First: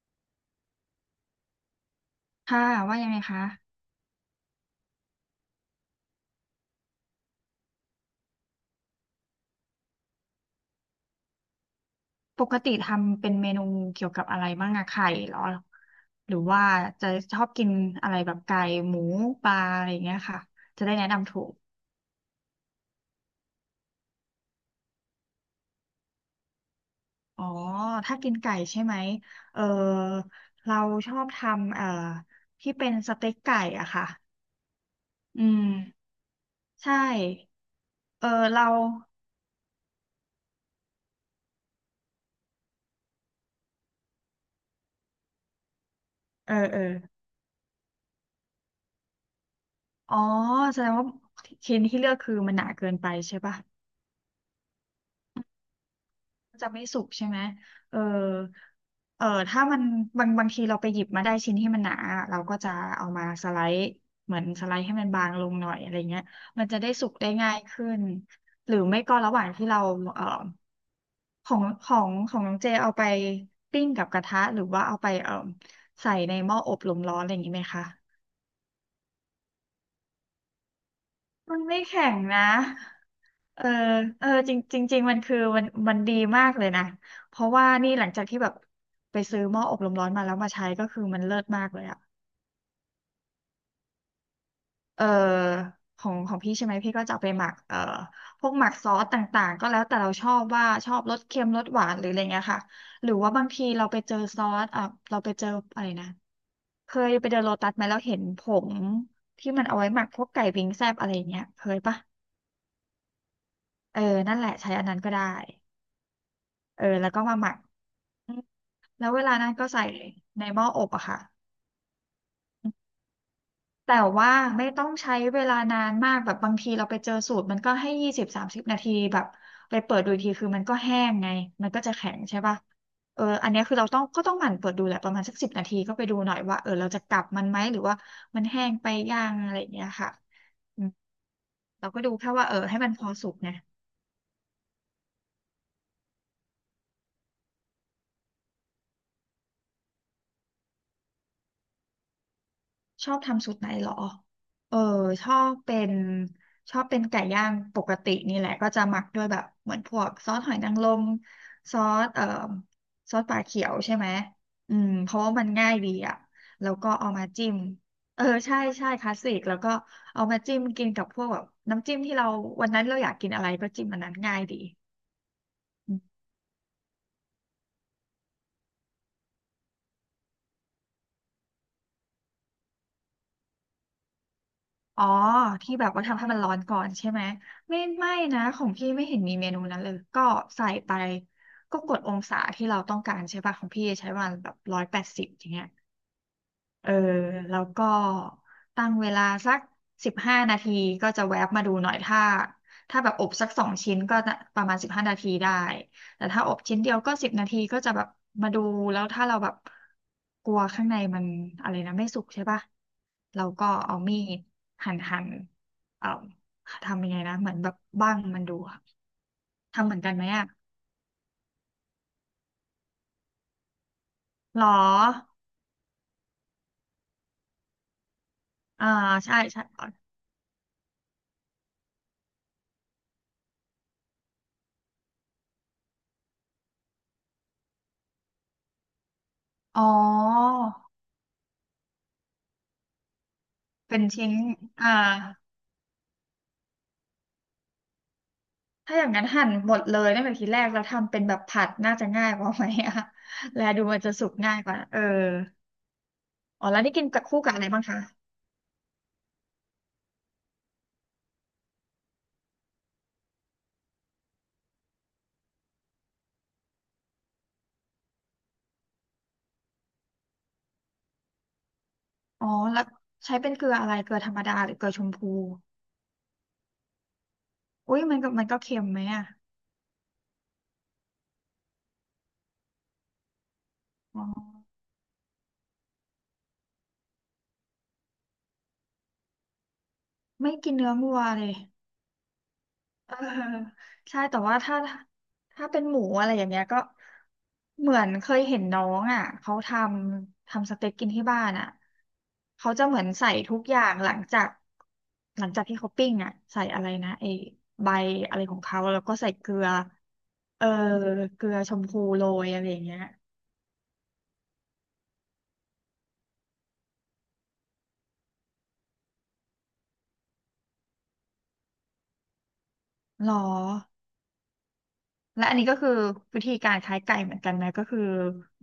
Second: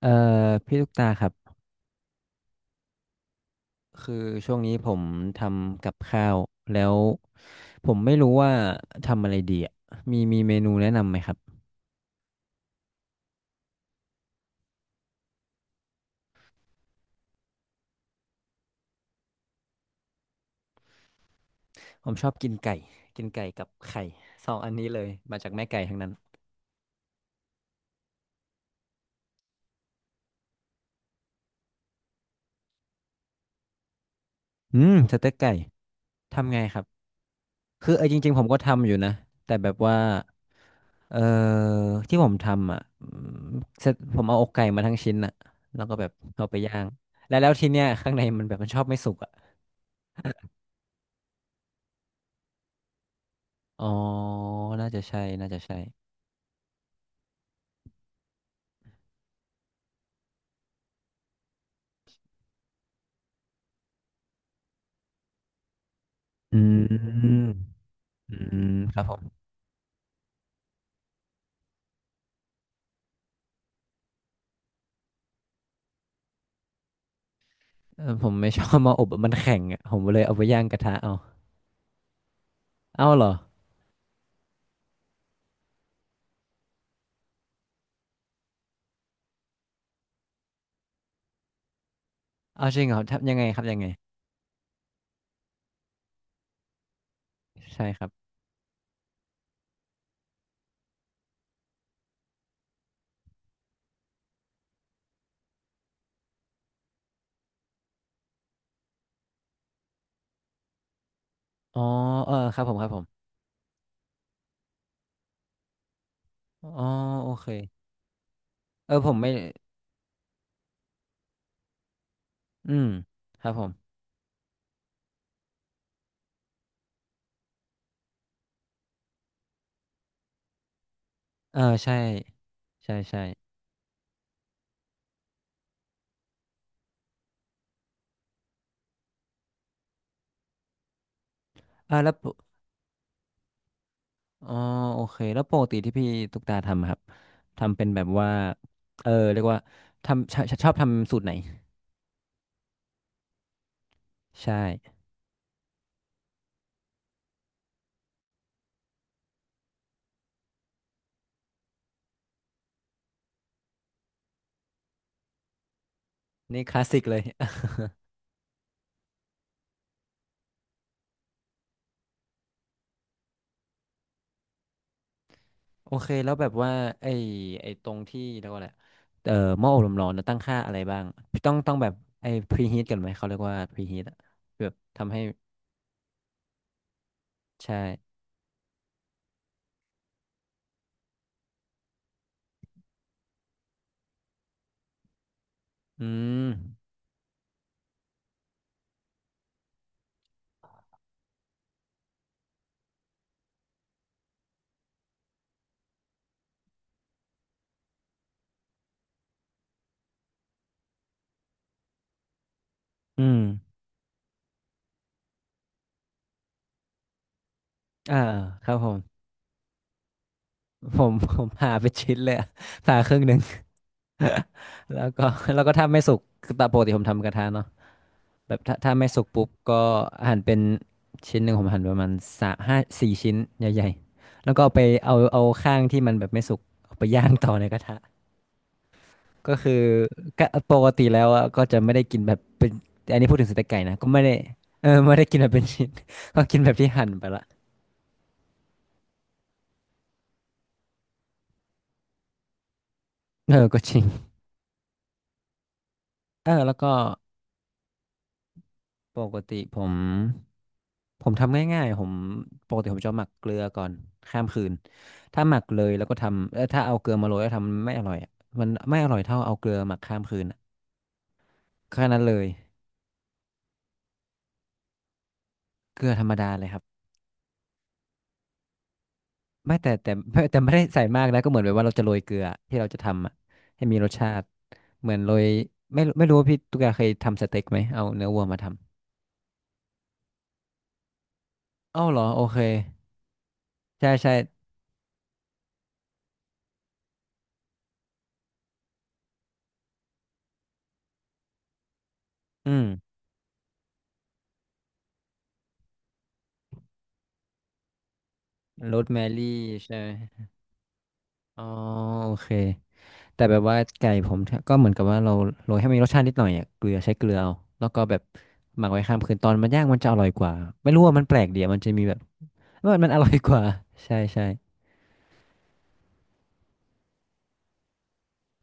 เอ่อพี่ลูกตาครับค่ะว่ายังไงคะคือช่วงนี้ผมทำกับข้าวแล้วผมไม่รู้ว่าทำอะไรดีอ่ะมีเมนูแนะนำไหมครับปกติทำเป็นเมนูเกี่ยวกับอะไรบ้างอะไข่เหรอหรือว่าจะชอบกินอะไรแบบไก่หมูปลาอะไรอย่างเงี้ยค่ะจะได้แนะนำถูกผมชอบกินไก่กินไก่กับไข่สองอันนี้เลยมาจากแม่ไก่ทั้งนั้นอ๋อถ้ากินไก่ใช่ไหมเออเราชอบทำที่เป็นสเต็กไก่อะค่ะอืมสเต็กอืไก่มทำไงครับใช่คือจเออริงๆผมก็เราทำอยู่นะแต่แบบว่าเอ่อที่ผมทำอ่ะเสร็จผมเอาอกไก่มาทั้งชิ้นอ่ะแล้วก็แบบเอาเอไปอย่าเอองแล้วทีเนี้ยข้างในมันแบบมันชอบไม่สุกอ่ะอ๋อแสดงว่าชิ้นที่เลือกคือมันหนาเกินไปใช่ปะ อ๋อน่าจะใช่ จะไม่สุกใช่ไหมเออเออถ้ามันบางทีเราไปหยิบมาได้ชิ้นที่มันหนาเราก็จะเอามาสไลด์เหมือนสไลด์ให้มันบางลงหน่อยอะไรเงี้ยอืมันจะได้สุกได้มง่ายขึ้น อืหมรือคไม่รับผก็ระหมว่างที่เราเออของน้องเจเอาไปปิ้งกับกระทะหรือว่าเอาไปใส่ในหม้ออบลมร้อนอะไรอย่างงี้ไหมคะ เออผมไม่ชอบมาอบอะมันแข็งอ่ะผมเลยเอาไปย่างกระทะเอามันไม่แข็งนะ เอาเหรอเออเออจริงจริงจริงมันคือมันดีมากเลยนะเพราะว่านี่หลังจากที่แบบไปซื้อหม้ออบลมร้อนมาแล้วมาใช้ก็คือมันเลิศมากเลยอะเอาจริงเหรอทับยังไงครับยังไงเออของพี่ใช่ไหมพี่ก็จะเอาไปหมักใช่ครับพวกหมักซอสต่างๆก็แล้วแต่เราชอบว่าชอบรสเค็มรสหวานหรืออะไรเงี้ยค่ะหรือว่าบางทีเราไปเจอซอสอ่ะเราไปเจออะไรนะเคยไปเดินโลตัสไหมแล้วเห็นผงที่มันเอาไว้หมักพวกไก่วิงแซบอะไรเงี้ยเคยอ๋อปะเออครับผมครับผมเออนั่นแหละใช้อันนั้นก็ได้อ๋อเออแล้วก็โอมาหเคมัก เออผแล้วมเวไม่ลานั้นก็ใส่ในหม้ออบอะค่ะอืมครับผมแต่ว่าไม่ต้องใช้เวลานานมากแบบบางทีเราไปเจอสูตรมันก็ให้20-30 นาทีแบบไปเปิดดูอีกทีคือมันก็แห้งไงเออมันก็จะใช่แข็งใช่ป่ะใช่เอใช่ออันเนี้ยคือเราต้องก็ต้องหมั่นเปิดดูแหละประมาณสักสิบนาทีก็ไปดูหน่อยว่าเออเราจะกลับมันไหมหรือว่ามันแห้งไปย่างอะไรอย่างเงี้ยค่ะอืมเราอ่าก็ดูแล้วปแค่กว่าเออให้มันพอสุกไง อ๋อโอเคแล้วปกติที่พี่ตุ๊กตาทำอะครับทำเป็นแบบว่าเรียกว่าทำชอบทำสูตรไหนชอบทำสูตรไหนเหรอ ใช่เออ ชอบเป็นชอบเป็นไก่ย่างปกตินี่แหละก็จะหมักด้วยแบบเหมือนพวกซอสหอยนางรมซอสเอ่อซอสปลาเขียวใช่ไหมอืมเพราะว่ามันง่ายดีอ่ะนี่แล้ควลาสก็สิกเอาเลย มาจิ้ม เออใช่ใช่คลาสสิกแล้วก็เอามาจิ้มกินกับพวกแบบน้ำจิ้มที่เราวันนั้นเราอยากกินอะไรก็จิ้มอันนั้นง่ายดี โอเคแล้วแบบว่าไอ้ไอ้ตรงที่เรียกว่าอะไรเอ่อหม้ออบลมร้อนนะตั้งค่าอะไรบ้างต้องแบบไอ้พรีฮีทกันไหมเขาเรียกว่าพรีฮีทอะแบบอ๋อทำให้ที่แบบว่าทำให้มันร้อนก่อนใช่ไหมใช่ไม่นะของพี่ไม่เห็นมีเมนูนั้นเลยก็ใส่ไปก็กดองศาที่เราต้องการใช่ป่ะของพี่ใช้วันแบบ180อย่างเงี้ย อืมเออแล้วก็ตั้งเวลาสักสิบห้านาทีก็จะแวบมาดูหน่อยถ้าแบบอบสัก2 ชิ้นก็จะประมาณสิบห้านาทีได้แต่ถ้าอบชิ้นเดียวก็สิบนาทีก็จะแบบมาดูแล้วถ้าเราแบบกลัวข้างในมันอะไรนะไม่สุกใช่ปะอืมเราก็เอามีดหั่นเอ่อทำยังไงนะเหมือนแบบบั้อ่า งมันดูครับอะผมทำเหมือนกันไหมอะผมผ่าไปนชิ้นเลยอะผ่าครึ่งหนึ่งหรอแล้วก็แล้วก็ถ้าไม่สุกคือตามปกติผมทำกระทะเนาะแบบถ้าอ่าถ้าไม่สุกใช่ปุ๊บใช่ก็หั่นเป็นชิ้นหนึ่งผมหั่นประมาณสามห้าสี่ชิ้นใหญ่ๆแล้วก็เอาข้างที่มันแบบไม่สุกเอาไปย่างต่อในกระทะ ก็คืออ๋อก็ปกติแล้วอะก็จะไม่ได้กินแบบเป็นอันนี้พูดถึงสเต็กไก่นะเป็นก็ไม่ชิ้ได้นอ่า ไม่ได้กินแบบเป็นชิ้น ก็กินแบบที่หั่นไปละถ้าอย่างนั้นหั่นหมดเลยตั้งแต่ทีแรกแล้วทำเป็นแบบผัดน่าจะง่ายกว่าไหมอะ เอ แลอก็ดูจมัรินงจะสุกง่ายกว่า เออเอออ๋อแล้วแล้วก็นี่กินกับคู่กับอะไรบ้างคะปกติผมทำง่ายๆผมปกติผมจะหมักเกลือก่อนข้ามคืนถ้าหมักเลยแล้วก็ทำถ้าเอาเกลือมาโรยแล้วทำมันไม่อร่อยอะมันไม่อร่อยเท่าเอาเกลือหมักข้ามคืนอะแค่นั้นเลอ๋ยอแล้วใช้เป็นเกลืออะไรเกลือธรรมดาหรือเกลือชมพู เกลือธรรมดาเลยครับ อุ้ยมันก็เค็มไหมอะไม่แต่ ไม่แต่ไม่ได้ใส่มากนะก็เหมือนแบบว่าเราจะโรยเกลือที่เราจะทำอะให้มีรสอ๋ชาติอเหมือนโรยไม่รู้ว่าพี่ตุ๊กตาเคยทำสเต็กไหมเอาเนื้อวัวมาทไม่กินเนื้อวัวเลย ำอ้าวเหรอโอเคเออใช่ใช่ใช่แต่ว่าถ้าเป็นหมูอะไรอย่างเงี้ยก็เหมือนเคยเห็นน้องอ่ะเขาทำสเต็กกินที่บ้านอ่ะเขาอืจะมเหมือนใส่ทุกอย่างหลังจากที่เขาปิ้งอ่ะใส่อะไรนะไอ้ใบอะไรของเขาโรแล้วสก็แมใส่เกลืรี่อใช่ไหมเออเกลืออ๋อชมพูโรโอยเคอะไรอย่างเงี้ยแต่แบบว่าไก่ผมก็เหมือนกับว่าเราโรยให้มันมีรสชาตินิดหน่อยอะเกลือใช้เกลือเอาแล้วก็แบบหมักไว้ข้ามคืนตอนมันย่างมันจะอร่อยกว่าไม่รู้ว่ามันแปลกเดียวมันจะมีแบบมันอหร่รออยกว่า ใช่ใช่และอันนี้ก็คือวิธีการคล้ายไก่เหมือนกันไหมก็คือ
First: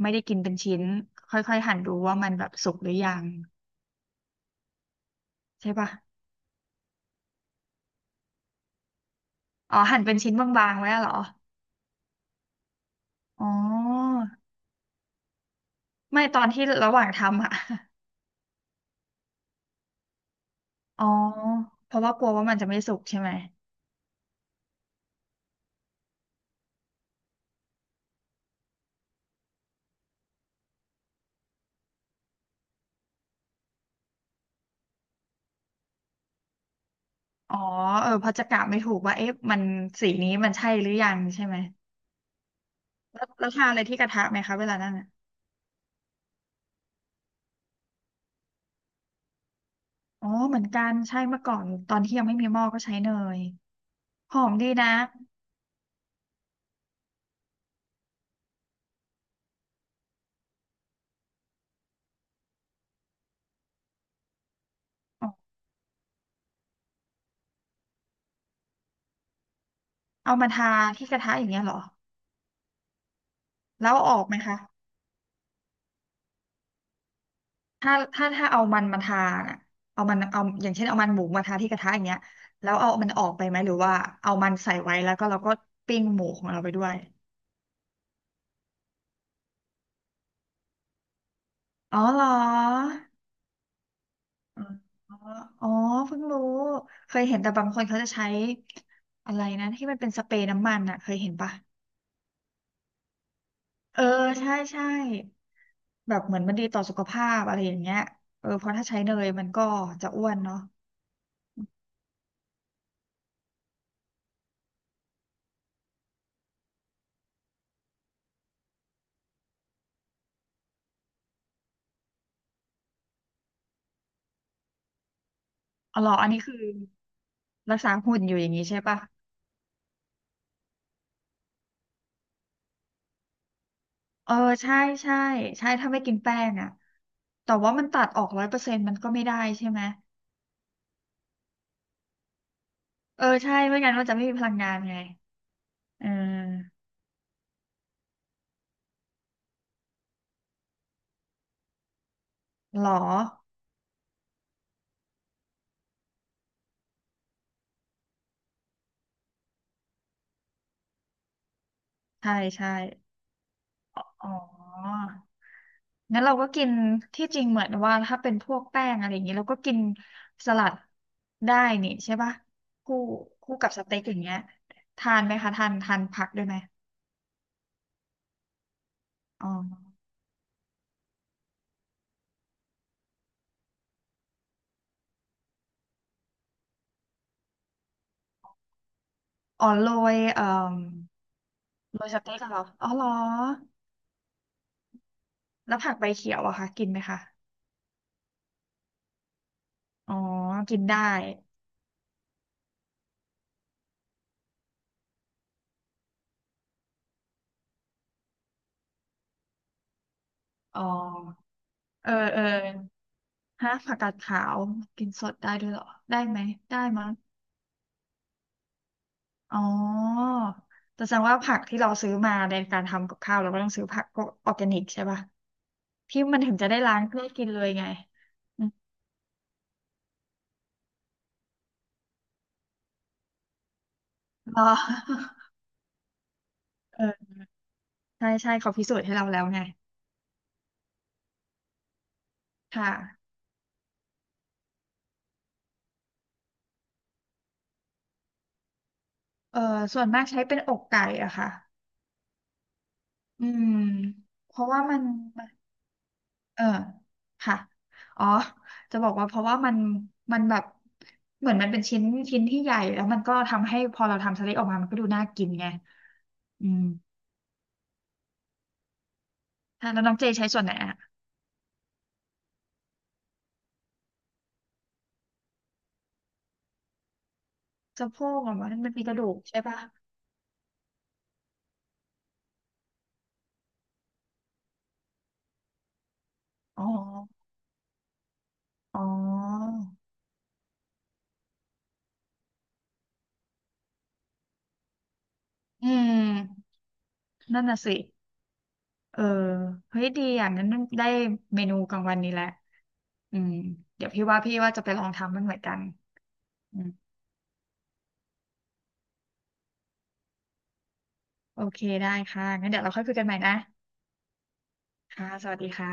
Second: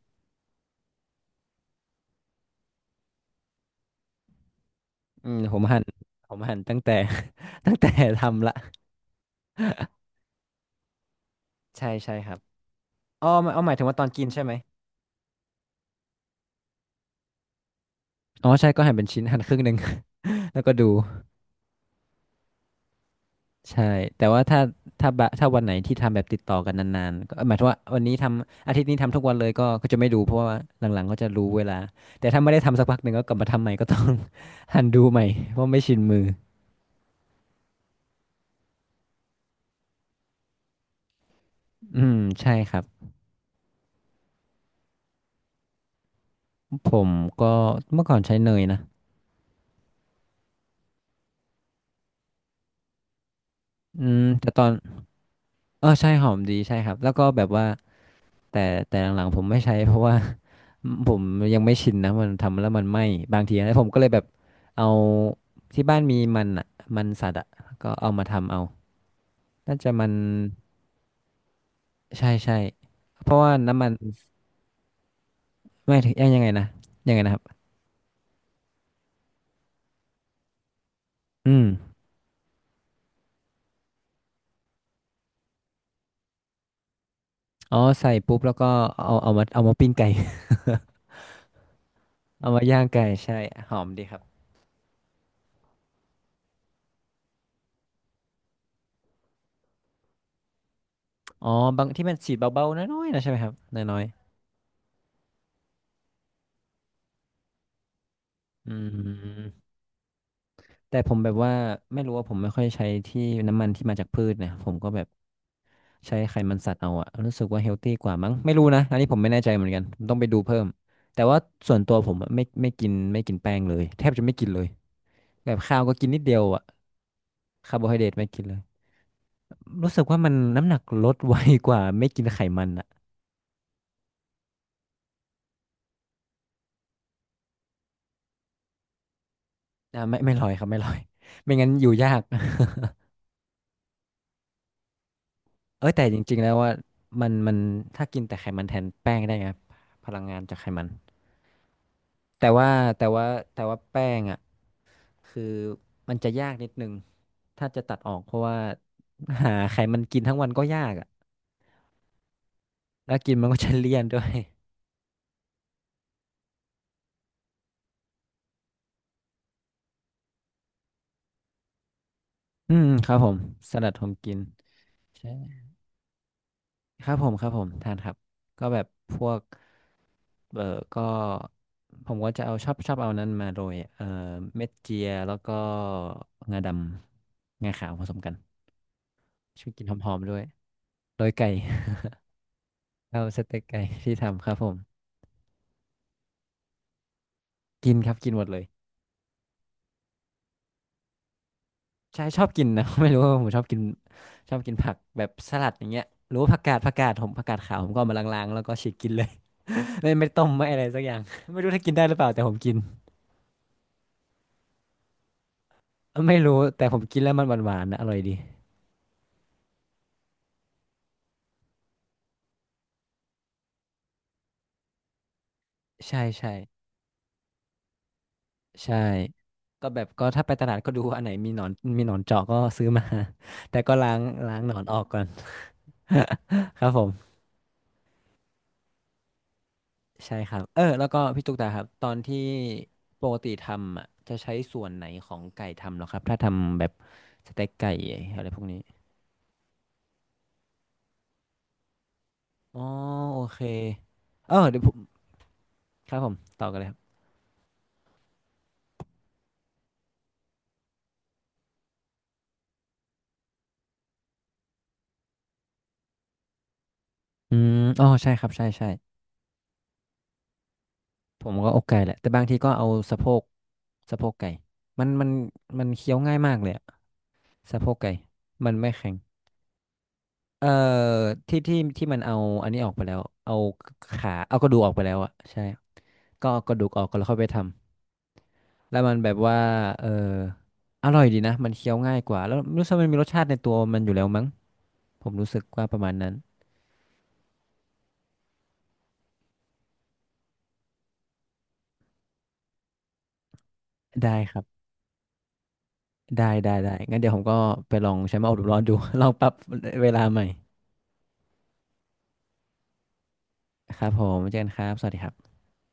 ไม่ได้กินเป็นชิ้นค่อยๆหั่นดูว่ามันแบบสุกหรือยังอืมผมใช่หั่นปะ ผมหั่นตั้งแต่ ตั้งแต่ทำละ อ๋อหั่นเป็นชิ้นบางๆ ไว้อะเหรอใช่ใช่ครับอ๋ออ๋หอมายอ๋อหมายถึงว่าตอนกินใช่ไหมไม่ตอนที่ระหว่างทำอะ อ๋อใช่ก็หั่นเป็นชิ้นหั่นครึ่งหนึ่ง แล้วก็ดูอ๋อเพราะว่ากลัวว่ามันจะไม่สุกใช่ไหมใช่แต่ว่าถ้าถ้าบะถ้าวันไหนที่ทำแบบติดต่อกันนานๆก็หมายถึงว่าวันนี้ทำอาทิตย์นี้ทำทุกวันเลยก็จะไม่ดูเพราะว่าหลังๆก็จะรู้เวลาแต่ถ้าไม่ได้ทำสักพักหนึ่งก็กลับมาทำใหม่ก็ต้อง หั่นดูใหม่เพราะไม่ชินมืออ๋อเออเพราะจะกะไม่ถูกว่าเอ๊ะมันสีนี้มันใช่หรือยังใช่ไหมอืมใช่ครับแล้วทานอะไรที่กระทะไหมคะเวลานั้นอ่ะผมก็เมื่อก่อนใช้เนยนะอ๋อเหมือนกันใช่เมื่อก่อนตอนที่ยังไม่มีหม้อก็ใช้เนยอืมหอแต่มตอดีนนะเออใช่หอมดีใช่ครับแล้วก็แบบว่าแต่แต่หลังๆผมไม่ใช้เพราะว่า ผมยังไม่ชินนะมันทำแล้วมันไหม้บางทีนะผมก็เลยแบบเอาอ๋อที่บ้านมีมันอ่ะมันสัตว์อ่ะก็เอามาทำเอาน่าจะมันเอามาทาที่กระทะอย่างเงี้ยเหรอใช่ใช่เพราะว่าน้ำมัแล้นวเอาออกไหมคะ ไม่ถึงยังยังไงนะยังไงนะครับถ้าเอามันมาทาน่ะเอามันเอาอย่างเช่นเอามันหมูมาอืทาที่กระทะมอย่างเงี้ยแล้วเอามันออกไปไหมหรือว่าเอามันใส่ไว้แล้วก็เราก็ปิ้งหมูของเราไปด้วยอ๋อใส่ปุ๊บแล้วก็เอาเอามาปิ้งไก่ อ๋อเหรอเอามาย่างไก่ใช่หอมดีครับอ๋ออ๋อเพิ่งรู้เคยเห็นแต่บางคนเขาจะใช้อะไรนะที่มันเป็นสเปรย์น้ำมันอ่ะเคยเห็นอ๋อปะบางที่มันฉีดเบาๆน้อยๆนะใช่ไหมครับน้อเอยอใช่ใช่แบบเหมือนมันดีต่อสุขภาพอะไรอย่างเงี้ยเออเพๆอืราะถ้าใช้เนยมันก็ม จะอ้วนเนาะแต่ผมแบบว่าไม่รู้ว่าผมไม่ค่อยใช้ที่น้ำมันที่มาจากพืชนะผมก็แบบใช้ไขมันสัตว์เอาอะรู้สึกว่าเฮลตี้กว่ามั้งไม่รู้นะอันนี้ผมไม่แน่ใจเหมือนกันผมต้องไปดูเพิ่มแต่ว่าส่วนตัวผมอะไม่ไม่กินแป้งเลยแทบจะไม่กินเลยแบบข้าวก็อ๋อกิเหรนอนิดอันเดียนี้วคืออะคารัร์กโบษาไฮเดรตหุ่นไม่อยู่กิอนย่าเลงยนี้ใช่ปะ รู้สึกว่ามันน้ำหนักลดไวกว่าไม่กินไขมันอะเออใช่ใช่ใช่ถ้าไม่กินแป้งอ่ะแต่ว่ามันตัดออกร้อยเปอร์เซ็นต์มันก็ไม่ได้ใช่ไหมอ่ะไม่ลอยครับไม่ลอยไม่งั้นอยู่ยาก เออใช่ไม่งั้นมันจะไม่มีพลังงานไงเอ้ยแต่เอจริงๆแล้วว่าอมันถ้ากินแต่ไขมันแทนแป้งได้ไงพลังงานจากไขมัน แต่ว่าหรอแต่ว่าแต่ว่าแป้งอ่ะคือมันจะยากนิดนึงถ้าจะตัดออกเพราะว่าหาไขมันกินทั้งวันก็ยากอ่ะใช่ใช่แล้วกินมันก็จะเลี่ยนด้วอ๋ย องั้นเราก็กินที่จริงเหมือนว่าถ้าเป็นพวกแป้งอะไรอย่างนี้เราก็กินสลัดได้นี่ใช่ปะ อืมคู่ครับผมคู่กับสสลัดเต็กผมอย่างกิเงี้นยทานไหมคะทาใช่นทานผักด้วยไหมครับผมครับผมทานครับก็แบบพวกอ๋อเออก็ผมก็จะเอาชอบเอานั้นมาโรยเม็ดเจียแล้วก็งาดำงาขาวผสมกันอ๋ช่อวยกินโรหอยมๆด้วยโรยไก่ โรยสเต็กเหรออ๋อเหรอ เอาสเต็กไก่ที่ทำครับผม แล้วผักใบเขียวอะคะกินไหมคะ กินครับกินหมดเลยอ๋อ กินได้ใช่ชอบกินนะ ไม่รู้ว่าผมชอบกินชอบกินผักแบบสลัดอย่างเงี้ยหรือว่าผักกาดขาวผมก็เอามาล้างๆแล้วก็ฉีกกินเลย ไม่ไม่ต้มไม่อะอ๋อไรสักอย่าง ไม่รู้ถ้ากินได้หเออรือเปล่าเอแต่อผมกินฮะผักกาดขาวกินสดได้ด้วยเหรอได้ไม่ไหมรู้ได้แต่ผมมั้งกินแล้วมันหวานๆนะอร่อยดีอ๋อแต่แสดงว่าผักที่เราซื้อมาในการทำกับข้าวเราก็ต้องซื้อผักพวกออร์แกนิกใช่ป่ะที่ใช่มันถึใช่งจะได้ล้างได้กินเลยไงอืมใช่ก็แบบก็ถ้าไปตลาดก็ดูว่าอันไหนมีหนอนมีหนอนเจาะก็ซื้อมา แต่ก็ล้างล้ารงอ หนอน ออกก่อน ครับผเอม อใช่ใช่เขาพิสูจน์ให้เราแล้วไงใช่ครับเออแล้วก็พี่ตุ๊กตาครับตอนที่ค่ะปกติทำอ่ะจะใช้ส่วนไหนของไก่ทำเหรอครับถ้าทำแบบสเต็กไก่อะไรพวกนี้เออส่วนมากใช้เป็นอกไก่อะค่ะอ๋อโออืเคมเอเพอราะเดี๋ว่ายวผมัมน ครับผมเออต่อกันเลยครับค่ะอ๋อจะบอกว่าเพราะว่ามันมันแบบเหมือนมันเป็นชิ้นชิ้นที่ใหญ่แล้วมันก็ทำให้พอเราทำสลตออกมามันก็ดูน่ากินไงอืมอืมอ๋อใช่ครับใช่ใช่ค่ะแล้วน้องเจใช้ส่วนไหนอะผมก็อกไก่แหละแต่บางทีก็เอาสะโพกสะโพกไก่มันมันเคี้ยวง่ายมากเลยอะสะโพกสะไก่โพกเหรอมัมันนไม่มันมีแข็กงระดูกใช่ปะเอ่อที่มันเอาอันนี้ออกไปแล้วเอาขาเอากระดูกออกไปแล้วอะใช่ก็เอากระอ๋อดูกออกก็แล้วค่อยไปทำ แล้อ๋วมันแบบว่า อเออ อร่อยดีนะ มันเคี้ยวง่ายกว่าแล้วรู้สึกมันมีรสชาติในตัวมันอยู่แล้วมั้งผมรู้สึกว่าอืประมาณมนั้น นั่นน่ะสิเออเฮ้ยดีอ่ะงั้นได้เมนูกลางวันนี้แหละอืมเดี๋ยวพี่ได้ว่าคพี่รับ ว่าจะไปลองทำมันเหมือนกันได้ได้อืมได้งั้นเดี๋ยวผมก็ไปลองใช้มาอบร้อนดู ลองปรับเวลาใหม่โอเคได้ค่ะงั้นเดี๋ยวเราค่อยคุยกันใหม่นะครับผมเจอกันครับสวัสดีคค่ะรับสวัสดีค่ะ